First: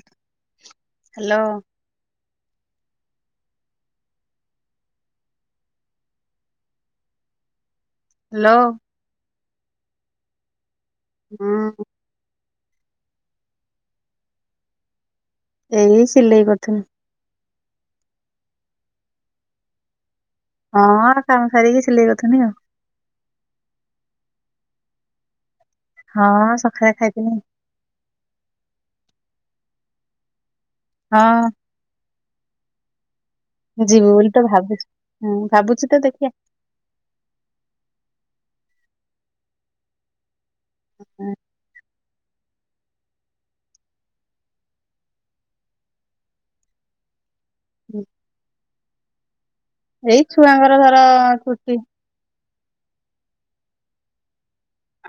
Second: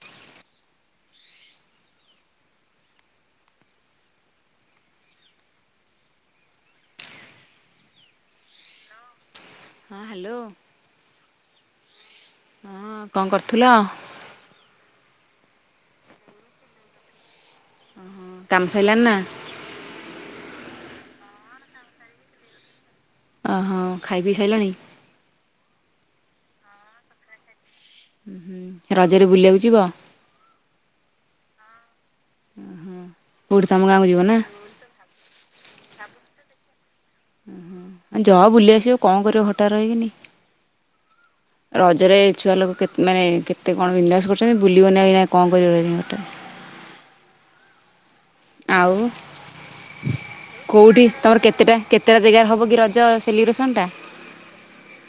[inaudible] ହାଲୋ-ଓ ହାଲୋ-ଓ ହଁ ହାଲୋ-ଓ ହୁଁ ହଁ କଅ କରୁଥିଲ? ଏଇ ସିଲେଇ କରୁଥିନି। ଓହୋ କାମ ସଇଲାନି ନା [inaudible] ହଁ କାମ ସାରିକି ସିଲେଇ କରୁଥିନି ଆଉ। ଓ ହ ଖାଇ ପିଇ ସାଇଲଣି? ହଁ ସଖାଳେ ଖାଇଥିନି। [inaudible] ଉହୁଁ ରଜରେ ବୁଲିଆକୁ ଯିବ? ଆଁ କୋଉଠି ତମ ଗାଁକୁ ଯିମି ଯିବ ବୋଲି ନା? ତ ଭାବୁଚି ହଁ ଭାବୁଚି ତ ଦେଖିଆ ଉହୁଁ ଆ ଯଅ ବୁଲି ଆସିବ କଅ କରିବ ଘର ଟାରେ ରଇକିନି? [inaudible] [unintelligible] ରଜରେ ଛୁଆ ଲୋକ ମାନେ କେତେ କଣ ବିନଦାସ କରୁଚନ୍ତି ବୁଲିବନି ଆଉ ଏଇନା କଅ କରିବ ରାଇକିନା ଘର ଟାରେ? [inaudible] ହୁଁ ଆଉ? ଏଇ ଛୁଆଙ୍କର କୋଉଠି ତମର ଧର-ଅ କେତେଟା ଛୁଟି। କେତେଟା ଜାଗାରେ ହବ ରଜ ସେଲିବ୍ରେସନ ଟା। [inaudible]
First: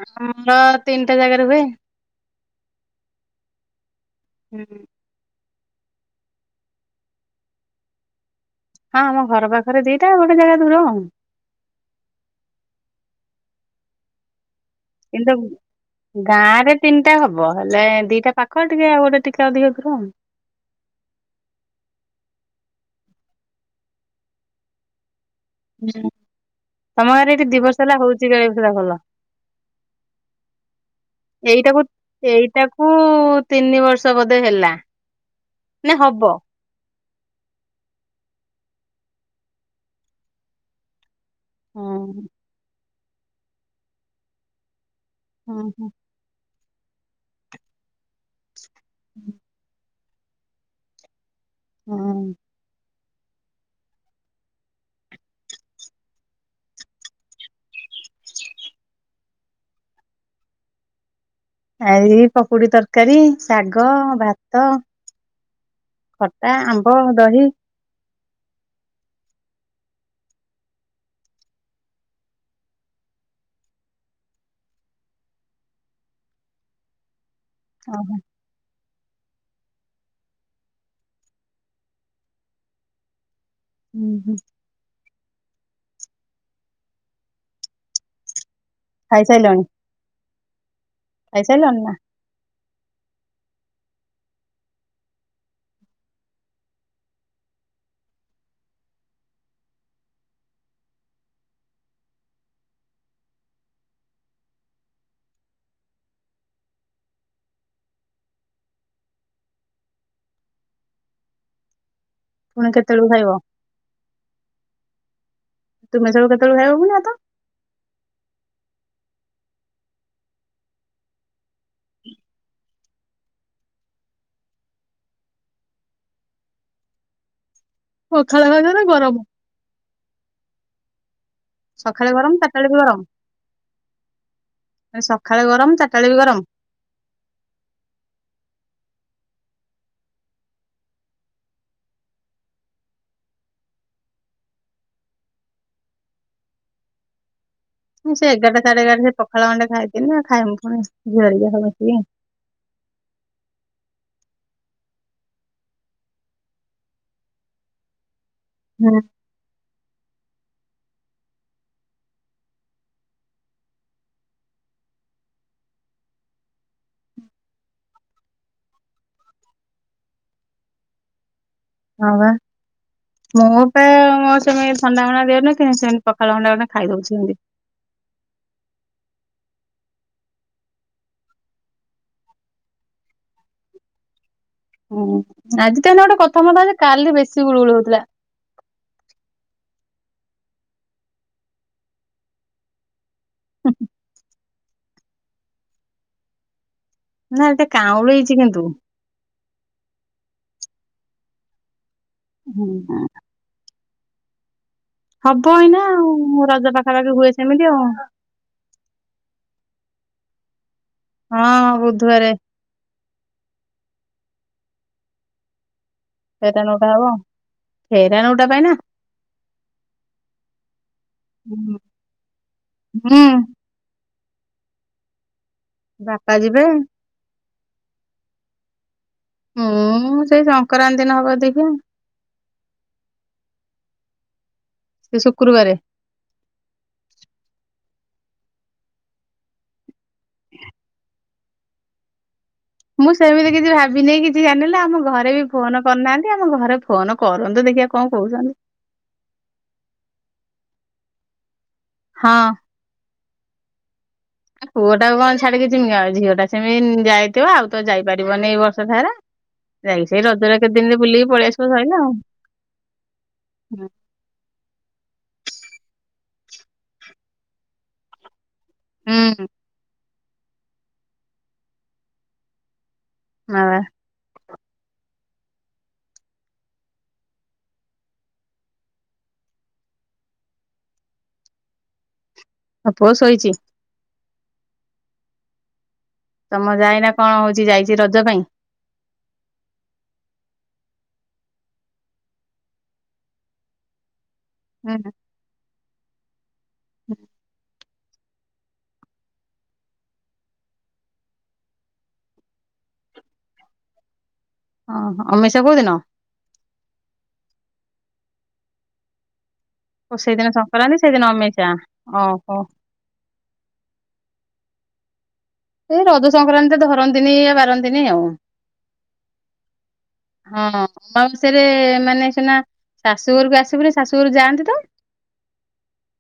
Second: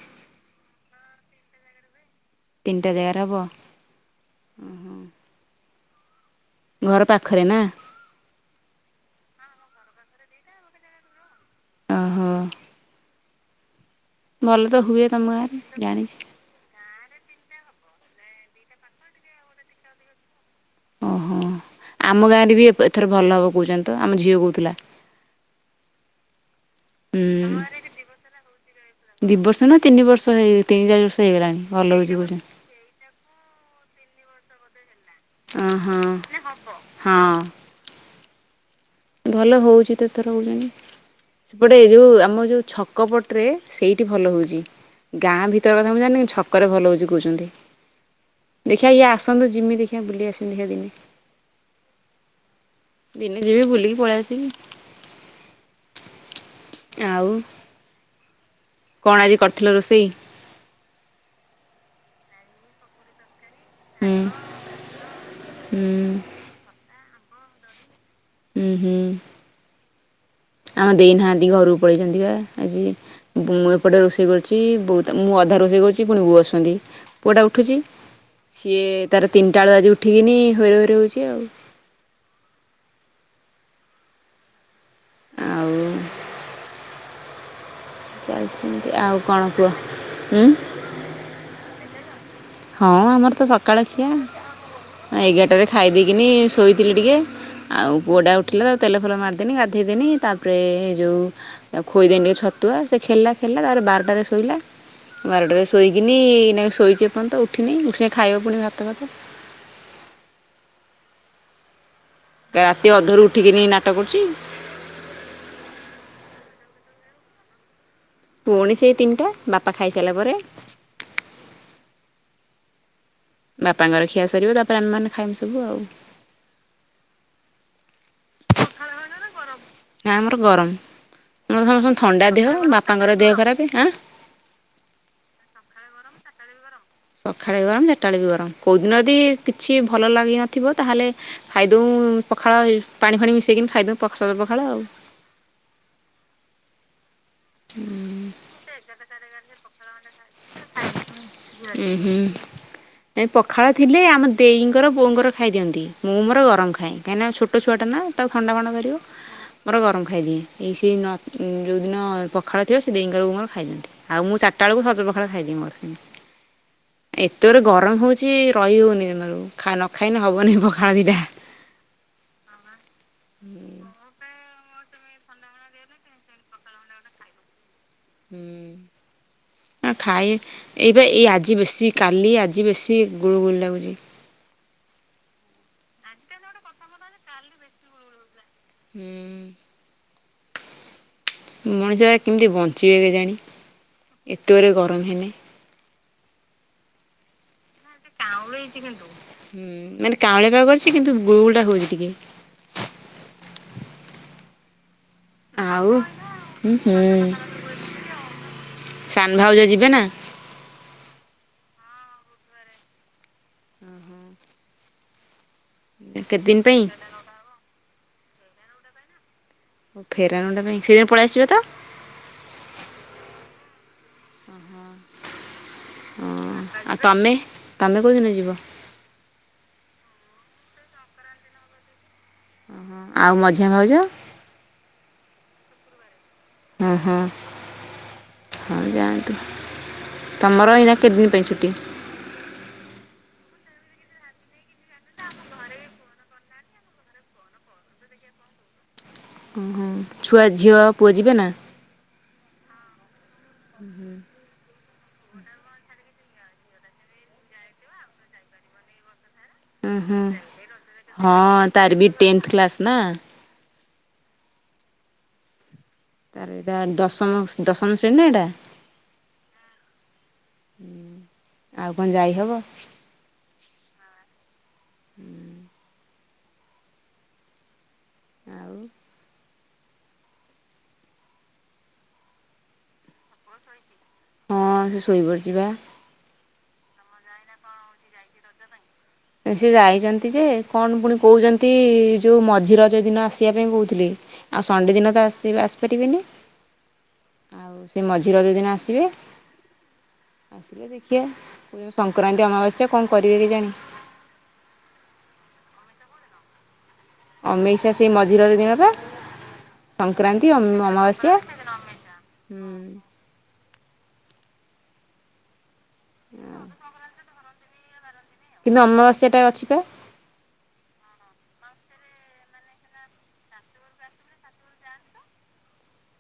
[inaudible] ଆମର ତିନଟା ଜାଗାରେ ହୁଏ। ତିନଟା ଜାଗାରେ ହବ? ହୁଁ [inaudible] ଆଁ ହଁ ଘର ପାଖରେ ନା? [inaudible] ହଁ ଆମ ଘର ପାଖରେ ଦିଟା ଗୋଟେ ଜାଗା ଦୂର ଆଉ। ଓହୋ। ଭଲ ତ ହୁଏ ତମ ଗାଁରେ ଜାଣିଚି। ଟା ହବ, ହେଲେ-ଏ-ଏ ଦିଟା ପାଖ ଟିକେ ଆଉ ଗୋଟେ ଟିକେ ଅଧିକ ଦୂର ଆଉ। ଓହୋ। ଆମ ଗାଁରେ ବି ଏ ଏଥର ଭଲ ହବ କହୁଛନ୍ତି ତ। ଆମ ଝିଅ କହୁ ଥିଲା। ତମ ଗାଁରେ ଏଠି ଦିବର୍ଷ ହେଲା ହୋଉଛି କାଳେ ପୂଜା ଭଲ? ଦି ବର୍ଷ ନା ତିନି ବର୍ଷ ହେଇ ତିନି ଚାରି ବର୍ଷ ହେଇଗଲାଣି ଏଇଟାକୁ ଭଲ ହଉଛି କହୁଛନ୍ତି। ଏଇଟାକୁ-ଉ-ଉ-ଉ ତିନି ବର୍ଷ ବୋଧେ ଧେ ହେଲା ଅ ନା ହଁ, ହବ ହଁ। ଭଲ ହୋଉଚି ତ ଏଥର କୋଉଚନ୍ତି। ସେପଟେ ଯୋଉ ହଁ ଆମ ଯୋଉ ଛ କବଟରେ, ସେଇଟି ଭଲ ହୋଉଚି। ଗାଁ ହଁ ଭିତର ହଁ କଥା ମୁଁ ଜାଣିନେଇଁ କିନ୍ତୁ ଛ ଛକରେ ଭଲ ହୋଉଚି କୋଉଚନ୍ତି। ଦେଖିଆ ଇଏ ଆସନ୍ତୁ ଜିମି ଦେଖି ବୁଲି ଆସିମି ଦେଖିଆ ଦିନେ ହଁଅ। ଦିନେ ଯିବି ବୁଲିକି ପଳେଇ ଆସିବି। ଆଉ କଣ ଆଜି କରିଥିଲ ରୋଷେଇ? ଆଜି ପକୁୋଡି ତରକାରୀ ଶାଗ, ହୁଁ ଭାତ, ହୁଁ ଖଟା, ଆମ୍ବ ଦହି। ହୁଁ ହୁଁ ଆମ ଦେଇନାହାନ୍ତି ଘରକୁ ପଳେଇଛନ୍ତି ବା ଆଜି ମୁଁ ଏପଟେ ରୋଷେଇ କରୁଛି, ମୁଁ ଅଧା ରୋଷେଇ କରୁଛି ପୁଣି ବୋଉ ଆସୁଛନ୍ତି। ପୁଅଟା ଉଠୁଛି ଓହୋ ସିଏ-ଏ-ଏ-ଏ ତାର ତିନିଟା ବେଳୁ ବାଜି ଉଠିକିନି ହୁରୁ ହୁରୁ ହଉଛି ଆଉ। ହୁଁ ହୁଁ। ଆଉ ଚାଲ ଏମିତି, ଆଉ କଣ କୁହ? ଉଁ। ଖାଇସରିଲନି ନା? ହଁ ଆମର ତ ସକାଳ ଖିଆ ଏଗାରଟାରେ ଖାଇ ଦେଇେଇକିନି ଶୋଇଥିଲି ଟିକେ। ଆଉ ପୁଅଡ଼ା ଉଠିଲା ତା ତେଲ ଫେଲ ମାରିଦେନି ଗାଧେଇଦେନି ତାପରେ-ଏ-ଏ ଯେଉଁ ଖୋଇଦେନି ଟିକେ ଛତୁଆ ସେ ଖେଲା ଖେିଲଲା ତାପରେ ବାରଟାରେ ଶୋଇଲା ବାରଟାରେ ଶୋଇକିନି-ଇ-ଇ ଏଇନାଗେ ଶୋଇଛି ଏପର୍ଯ୍ୟନ୍ତ ଉଠିନି ଉଠିଲେ ଖାଇବ ପୁଣି ଭାତ ଭାତ। ପୁଣି ରାତି କେତେବେଳକୁ ଅଧରୁ ଖାଇବ ଉଠିକିନି ନାଟ କରୁଛି। ତୁମେ ସବୁ କେତେବେଳକୁ ଖାଇବ ପୁଣି ଭାତ? ପୁଣି ସେଇ ତିନିଟା, ବାପା ଖାଇସାରିଲା ପରେ। ବାପାଙ୍କର ଖିଆ ସରିବ ତାପରେ ଆମେମାନେ ଖାଇମୁ ସବୁ ଆଉ। ପଖଳ ଭାତ ରେ ଗରମ ନା ଆମର ଗରମ ଆଉ ସମସ୍ତ ସକାଳେ ଥଣ୍ଡା ଗରମ ଦେହ। ଚାରିଟା ବେଳେ ବି ଗରମ ବାପାଙ୍କର ଦେହ ଖରାପ ଆଁ ମାନେ ସକାଳେ ଗରମ ଚାରିଟା ବେଳେ ବି ଗରମ ସକାଳେ ଗରମ ଚାରିଟାବେଳେ ବି ଗରମ। କୋଉଦିନ ଯଦି-ଇ-ଇ କିଛି ଭଲ ଲାଗିନଥିବ ତାହେଲେ ଖାଇଦଉ-ଉ-ଉ ପଖାଳ ପାଣି ଫାଣି ମିଶେଇକିନି ଖାଇଦଉ ପଖ୍ ସଜ ପଖାଳ ଆଉ। ସେ ଏଗାରଟା ସାଢେ ଏଗାରଟା ସେ ପଖାଳ ଖଣ୍ଡେ ଖଥିଲି ଆଉ। ଖାଇମ ପୁଣି ଜଆରଆ ହବ। ଉଁ ହୁଁ। ପଖାଳ ଥିଲେ ଏ ଆମ ଦେଇଈଙ୍କର ବୋଉଙ୍କର ଖାଇ ଦିଅନ୍ତି ମୁଁ ମୋର ଗରମ ଖାଏ କାହିଁକିନା ଛୋଟ ଛୁଆଟା ନା। ତାକୁ ଥଣ୍ଡା ଫଣ୍ଡ କରିବ ହଁ ମୋର ଗରମ ଖାଇଦିଏ ଏଇ ସେ ଯେଉଁଦିନ ପଖାଳ ଥିବ ସେ ଦେଇଙ୍କର ବୋଉଙ୍କର ଖାଇଦନ୍ତି ଆଉ ମୁ ଚାରିଟା ବେଳକୁ ସଜ, ପଖାଳ ଖାଇଦି ଏତେ ଗୋଡ ଗରମ ହଉଛି ରହି ହଉନି ତମର ନ ଖାଇନ ହବନି ପଖାଳ ବିଟା। ହଁ ବା ମୋ ପାଇଁ ତମେ ଥଣ୍ଡା ଭଣ୍ଡା ଦଉନ କେ ସେତି ପଖାଳ ଭଣ୍ଡା ଗେ ଖାଇ ଦଉଛନ୍ତି। ହଁ ଖାଇ ଏଇବେ ଏ ଆଜି ବେଶୀ କାଲି ଆଜି ବେଶୀ ଗୁଳୁ ଗୁଳି ଲାଗୁଛି। ହୁଁ ଆଜି ତ ଏେ ଗୋଟେ କଥା ମତା କାଲି ବେଶୀ ଗୁଳୁ ଗୁଳ ହଉଥିଲା। ହୁଁ ମଣିଷ କେମିତି ବଞ୍ଚିବେ କେଜାଣି। ଏତଗୁଡ଼ିଏ ଗର [unintelligible] ନାରେ କାଉଁଳ ହେଇଛି କିନ୍ତୁ ହୁଁ ମାନେ କାଉଁଳି ପା କରିଛି କିନ୍ତୁ ବୁଗୁ୍ଡା କରିକି ହୁଁ ହୁ ହବ ଏଇନା ଆଉ ରଜ ହୁଁ ପାଖାପାଖି ହୁଁ ହୁଏ ସେମିତି ଆଉ। ସାନ ଭାଉଜ ଯିବେ ନା ହଁ ବୁଧବାରେ କେତେ ଦିନ ସେଟା ପାଇଁ ନଟା ହବ ହେ ସେ ନୋଟ ଟା ପାଇନ ଓ ଫେରାଣ୍ଡ ପାଇଁ ସେଦିନ ପଳେଇ ଆସିବା ତ। ହୁଁ ହଁ ବାପା ଯିବେ। ଆଉ ତମେ ତମେ କଉ ଦିନେ ଯିବ? ହୁଁ ସେଇ ସଂକ୍ରାନ୍ତିି ଦିନ ହବ ଦେଖିଆ ହଁ ଆଉ ମଝିଆ ଭାଉଜ ସେ ଶୁକ୍ରବାର ହଁ ହଁ ହଉ ଯାଆନ୍ତୁ। ତମର ଏଇନା କେତେ ଦିନ ପାଇଁଛଟି [unintelligible] ମୁଁ ସେମିତି କିଛି ଭାବିନି କିଛି ଜାଣିଲେ ଆମ ଘରେ ବି ଫୋନ କରିନାହାନ୍ତି ଆମ ଘରେ ଫୋନ କରନ୍ତୁ ଦେଖିବା କଣ କହୁଛନ୍ତି। ଓହୋ ଛୁଆ ଝିଅ ପୁଅ ଯିବେ ନା। ହଁ। [unintelligible] ପୁଅଟାକୁ କଣ ଛାଡିକି ଜିମି ଝିଅ ଟା ସେମିତି ଯାଇଥିବ ଆଉ ତ ଯାଇପାରିବନି ଏଇ ବର୍ଷ ସାରା ହୁଁ ଯାଇ ହୁଁ ସେଇ ରଜରେ କେତେ ଦିନରେ ବୁଲିକି ପଳେଇ ହଁ ଆସିବ ତାର ସରିଲା ବି ଆଉ। ଟେନ୍ଥ କ୍ଲାସ୍ ନା ତାର ଏ ଦଶମ ଦଶମ ଶ୍ରେଣୀ ନା ଏଟା ହୁଁ। ଆଉ କଣ ଯାଇହବ । ହଁ । [unintelligible] ଆଉ । ପୁଅ ଶୋଇଛି । ହଁ ସେ ଶୋଇପଡ଼ିଛିି ବା । ତମ ଯାଇନା କଣ ହଉଛି ଯାଇଛି ରଜ ପାଇଁ । ସେ ଯାଇଛନ୍ତି ଯେ କଣ ପୁଣି କହୁଛନ୍ତି ଯୋଉ ମଝି ରଜ ଦିନ ଆସିବା ପାଇଁ କହୁଥିଲେ । ଆଉ ସନଡେ ହୁଁ। ଦିନ ତ ଆସିବେ ଆସି ପାରିବେନି । ଆଉ ସ ସେ ମଝି ରଜ ଦିନ ଆସିବେ ଆସିଲେ ଦେଖିବା ସଂକ୍ରାନ୍ତି ଅମାବାସ୍ୟା କଣ କରିବେ କେ ଜାଣି । ଓ ଅମେଇସିଆ କୋଉଦିନ? ଅମେଇସି ଆ ସେଇ ମଝି ରଜ ଦିନ ପା । ଓ ସେଇଦିନ ସଂକ୍ରାନ୍ତି ସେଇଦିନ ଅମିଷା ଓହୋ । ହୁଁ କୋଉ ରଜ ସଂକ୍ରାନ୍ତିରେ ଧରନ୍ତିନୀ ୟା ବାର ନ୍ତୀନି । ନ୍ତିନୀ ଆଉ । କିନ୍ତୁ ଅମାବାସ୍ୟା ଟା ଅଛି ପା । ସେରେ ମାନେ ସିନା ଶାଶୁଘରକୁ ଆସିବୁନି ଶାଶୁଘରକୁ ଯାଆନ୍ତି ତ ।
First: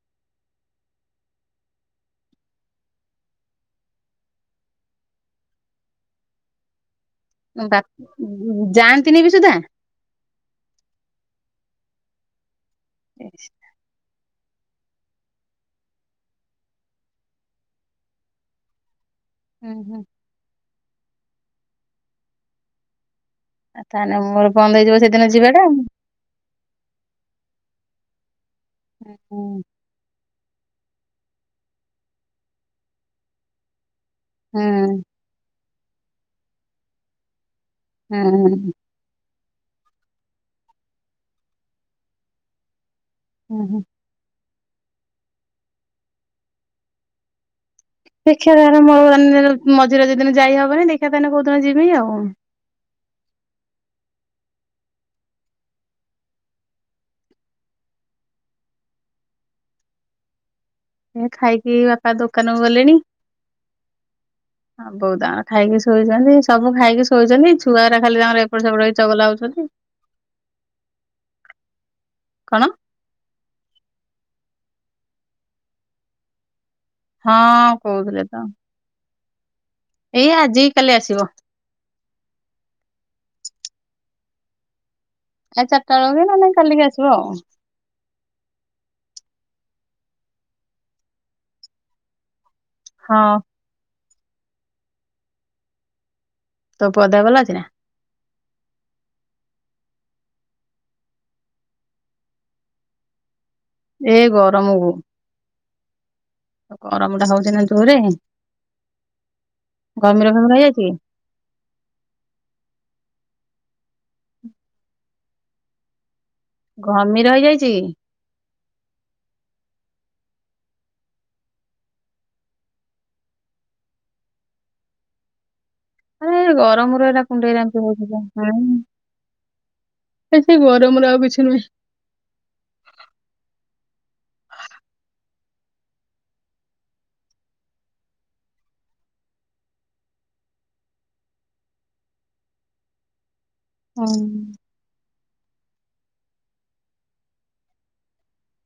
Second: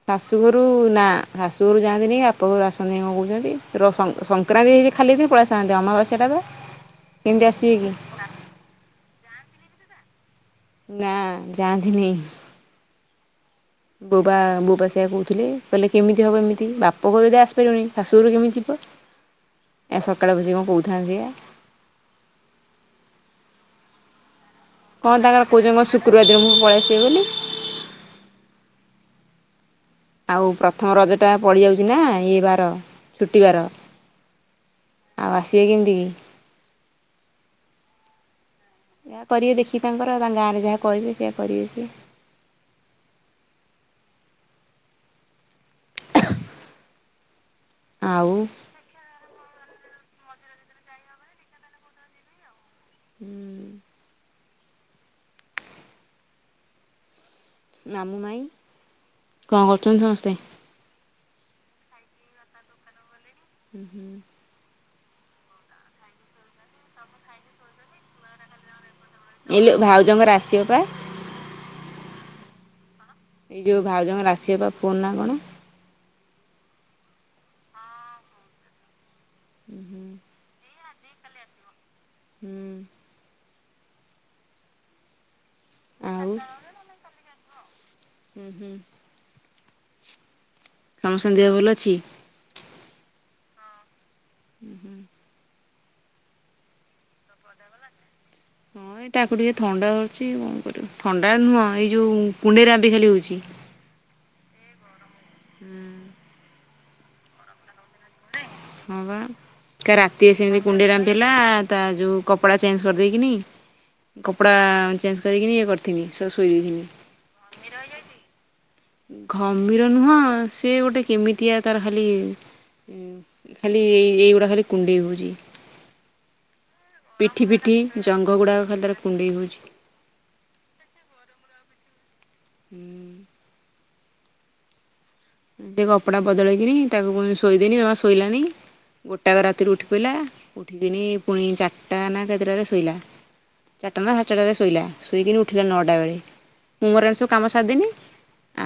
ଶାଶୁଘରୁ ନା ଶାଶୁଘରୁ ଯାଆନ୍ତିନି କି ବାପ ଘରୁ ଆସନ୍ତିନି କଣ କହୁଛନ୍ତି ର ସ ସଂକ୍ରାନ୍ତି ହେଇି ଖାଲି ପଳେଇଆସନ୍ତି ଅମାବାସ୍ୟାଟା ବା । ବାପ ଜାଆନ୍ତିନି ବି ସୁଧା । ନା ଯାଆନ୍ତିନି । [unintelligible] ବୋଉ ବା ବୋଉ ପା ସେଇଆ କହୁଥିଲେ କହିଲେ କେମିତି ହେବ ଏମିତି ବାପା ଘରୁ ଯଦି ଆସିପାରିବନି ଶାଶୁଘରକୁ କେମିତି ଯିବ ହୁଁ । ହୁଁ। ଏ ସକାଳେ ବସି କଣ କହୁ ଥାନ୍ତି ବା । ଆଉ ତା ହେଲେ ମୋ ବନ୍ଦ ହେଇଯିବ କଣ ସେଦିନ ତାଙ୍କର ଯିବାଟା କହୁଛନ୍ତି କଣ ଶୁକ୍ରବାର ଦିନ ମୁଁ ପଳେଇଆସିବେ ବୋଲି । ହୁଁ । ଆଉ ପ୍ରଥମ ରଜଟା ପଡ଼ିଯାଉଛି ନା ଏ ବାର ଛୁଟିବାର । ହୁଁ । ସିବେ କକେମିତି କି। ହୁଁ । ଯା କରିବେ ଦେଖିକି ତାଙ୍କର ତାଙ୍କ ଗାଁରେ ଯାହା କହିବେ ସେୟା କରିବେ ସିଏ । ହୁଁ ହୁଁ । ଆଉ ଦେଖିବା ଆରମ୍ଭ ହଉ [unintelligible] ମଝିରେ ଯୋଉ ଦିନ ଯାଇହବନି ଦେଖିବା ତାହେଲେ ଯୋଉଦିନ ଯିମି ଆଉ । ହୁଁ । ମାମୁଁମାଇଁ କଣ କରୁଛନ୍ତି ସମସ୍ତେ । ଖାଇକି ବାପା ଦୋକାନକୁ ଗଲେଣି । ହୁଁ ହୁଁ। ହଁ ବୋଉ ତାଙ୍କର ଖାଇକି ଶୋଇଛନ୍ତି, ସବୁ ଖାଇକି ଶୋଇଛନ୍ତି, ଛୁଆ ଗୁଡା ଖାଲି ତାଙ୍କର ଏପଟେ ସେପଟେ ହେଇ ଚଗଲା ହଉଛନ୍ତି। ଏଲୁ ଭାଉଜଙ୍କର ଆସିବ ପା। କଣ? ଏଇ ଜଉ ଭାଉଜଙ୍କର ଆସିବ ପା ଫୋନ ନା କଣ? ହଁ କହୁଥିଲେ ତ। ହୁଁ ହୁଁ ଏଇ ଆଜି କି କାଲି ଆସିବ। ହୁଁ। ଏ ଚାରିଟା ବେଳକୁ, ଆଉ ନହେଲେ କାଲିକି ଆସିବ ଆଉ। ହୁଁ ହୁଁ। ସମସ୍ତଙ୍କ ଦେହ ଭଲ ଅଛି? ହଁ। ହୁଁ ହୁଁ। ତୋ ପୁଅ ଦେହ ଭଲ ଅଛି ନା? ହଁ ଏଇ ତାକୁ ଟିକେ ଥଣ୍ଡା ଧରିଛି କଣ କରିବ, ଥଣ୍ଡା ନୁହଁ ଏଇ ଯୋଉ କୁଣ୍ଡେଇରାମ୍ପି ଖାଲି ହଉଛି। ଏ ଗରମକୁ। ହୁଁ। ଗରମ ଟା ହଉଛି ନା ଜୋର୍ ରେ। ହଁ ବା କ ରାତିରେ ସେମିତି ହେଇଯାଇଛି କୁଣ୍ଡେଇ କି? ରାମ୍ପି ହେ, ତା ଯୋଉ କପଡା ଚେଞ୍ଜ କରିଦେଇକିନି କପଡା ଚେଞ୍ଜ କରିକିନି ଇଏ କରିିଥିଲି। ଘମିର ହେଇଯାଇଛି। ଘମିର ନୁହଁ ସେ ଗୋଟେ କେମିତିଆ ତାର ଖାଲି ଖାଲି ଏଇ ଏଇଗୁଡ଼ା ଖାଲି କୁଣ୍ଡେଇ ହଉଛି। ଆରେ ଗରମ ରୁ ଏଇଟା କୁଣ୍ଡେଇ ରାମ୍ପି ହଉଥିବ, ଜଙ୍ଘ ଗୁଡ଼ାକ ଖାଲି ତାର କୁଣ୍ଡେଇ ହେଉଛି ଏ ସେଇ ଗରମରୁ ଆଉ କିଛି ନୁହେଁ। ହୁଁ। ସେ କପଡ଼ା ବଦଳେଇକିରି, ତାକୁ ପୁଣି ଶୋଇଦେନି, ଜମା ଶୋଇଲାନି ଗୋଟାକ ରାତିରୁ ଉଠି ପଇିଲା, ଉଠିକିନି ପୁଣି ଚାରିଟା ନା କେତେଟାରେ ଶୋଇଲା। ଚାଟା ହଁ ନା ସାଢେ ଚାଟା ରେ ଶୋଇଲା ଶୋଇକିନି ଉଠ ଉଠିଲା ନଅଟା ବେଳେ, ମୁଁ ମୋର ଏଣ ସବୁ କାମ ସାରଦିନି।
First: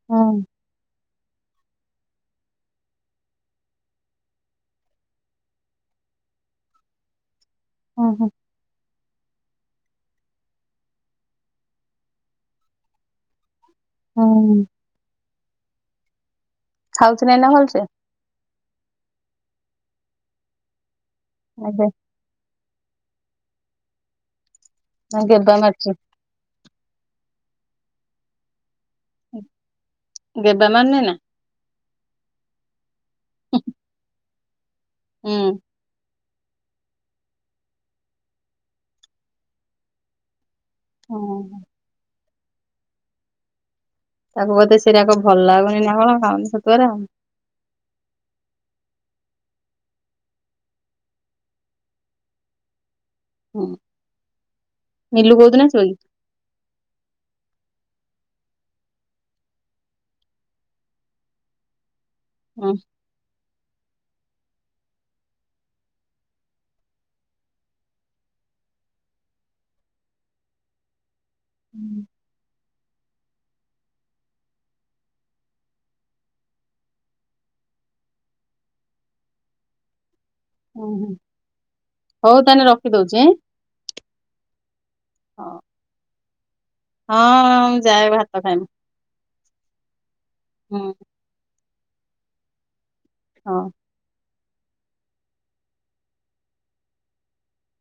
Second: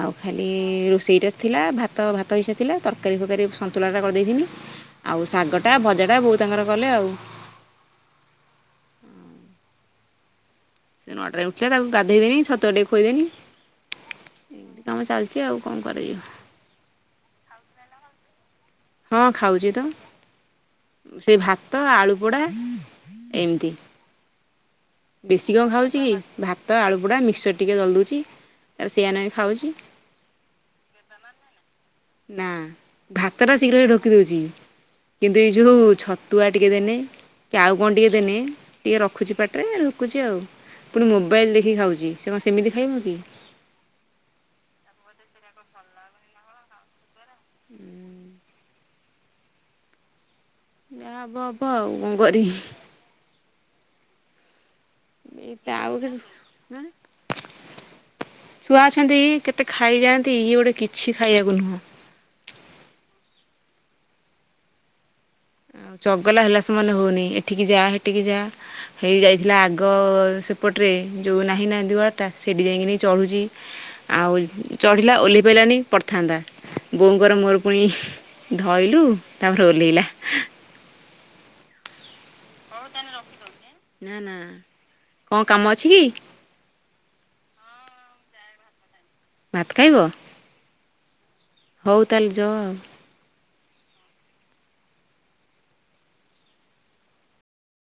ଆଉ ହଁ। ଖାଲି ରୋଷେଇ। ଥିଲା ଭାତ, ଭାତ ହିସା ଥିଲା ତରକାରୀ ଫରକାରୀ ସନ୍ତୁଳାଟା କରିଦେଇଥିନି, ଆଉ ଶାଗଟା ଭଜାଟା ବୋଉ ତାଙ୍କର କଲେ ଆଉ। ହ ହୋ। ସେ ନଅଟାରେ ଉଠିଲା, ତାକୁ ଗାଧେଇଦେନି ଛତୁଆ ଟିକେ ଖୋଇଦେନି। ହଁ। ଏମିତି କାମ ଚାଲିଛି ଆଉ କଣ କରିବି ମୁଁ? ଖାଉଛି ନାହିଁ ନା ଭଲସେ? ହଁ ଖାଉଛି ତ। ସେ ଭାତ ଏବେ ଆଳୁ ପୋଡା। ଏମିତି। ନା ବେଶୀ ଗେବା କଣ ମାରୁଛି। ଖାଉଛି କି, ଭାତ ଆଳୁ ପୋଡା ମିକ୍ସର ଟିକେ ଜଲଦୁଛି। ଗବେ ମାରୁ ନି ନା ନା ଭାତଟା ଶୀଘ୍ର ଢୋକି ଦେଉଛି। ହୁଁ କିନ୍ତୁ ଏଇ ଯୋଉ ଛତଆ ଛତୁଆ ଟିକେ ଦେଲେ କି ଆଉ କନ ଟିକେ ଦେନେ ଟିକେ ରଖିଛି ପାଟିରେ ଧୁକୁଚି ଆଉ। ପୁଣି ମୋବାଇଲ୍ ହଁ। ଦେଖିକି ଖାଉଛି। ସେମାନେ ସେମିତି ଖାଇବ କି ତାକୁ ବୋଧେ ସେଟାକ ଭଲ ଲାଗୁନି ନା କଣ ଖାଉନି ଛତୁଆ ଓରା ହୁଁ। ଯାହା ହବ ହବ ଆଉ କଣ କରି ହଁ। ଏ ତ ଆଉ କି ଛୁଆ ଅଛନ୍ତି କେତେ ଖାଇଯାଆନ୍ତି ଇଏ ଗୋଟେ କିଛି ଖାଇବାକୁ ନୁହଁ। ହଁ। ଆଉ ଚଗଲା ହେଲା ସେମାନେ ହଉନି ଏଠିକି ଯା ହେଠିକି ଯା ହେଇ ଯାଇଥିଲା ଆଗ ସେପଟରେ ଯୋଉ ନାହିଁ ନା ହୁଁ। ଦୁଆରଟା ସେ ଡିଜାଇକିନି ଚଢ଼ୁଛି ଆଉ ଚଢ଼ିଲା ଓହ୍ଲେଇ ପାରଲାନି ପଡ଼ିଥାନ୍ତା ବୋଉଙ୍କର ମୋର ପୁଣି ଧରଲୁ ତାପରେ ଓହ୍ଲେଇଲା। ଓ ହ ହଉ ତାେହାଲେ ରଖିଦଉଛିଁ। ନା ନା। କଣ କାମ ଅଛି କି? ହଁ, ମୁଁ ଯା ଭାତ ଖାଇମି। ଭାତ ଖାଇବ? ହୁମ୍। ହଉ ତାହେଲେ ଯଅ। ହଁ।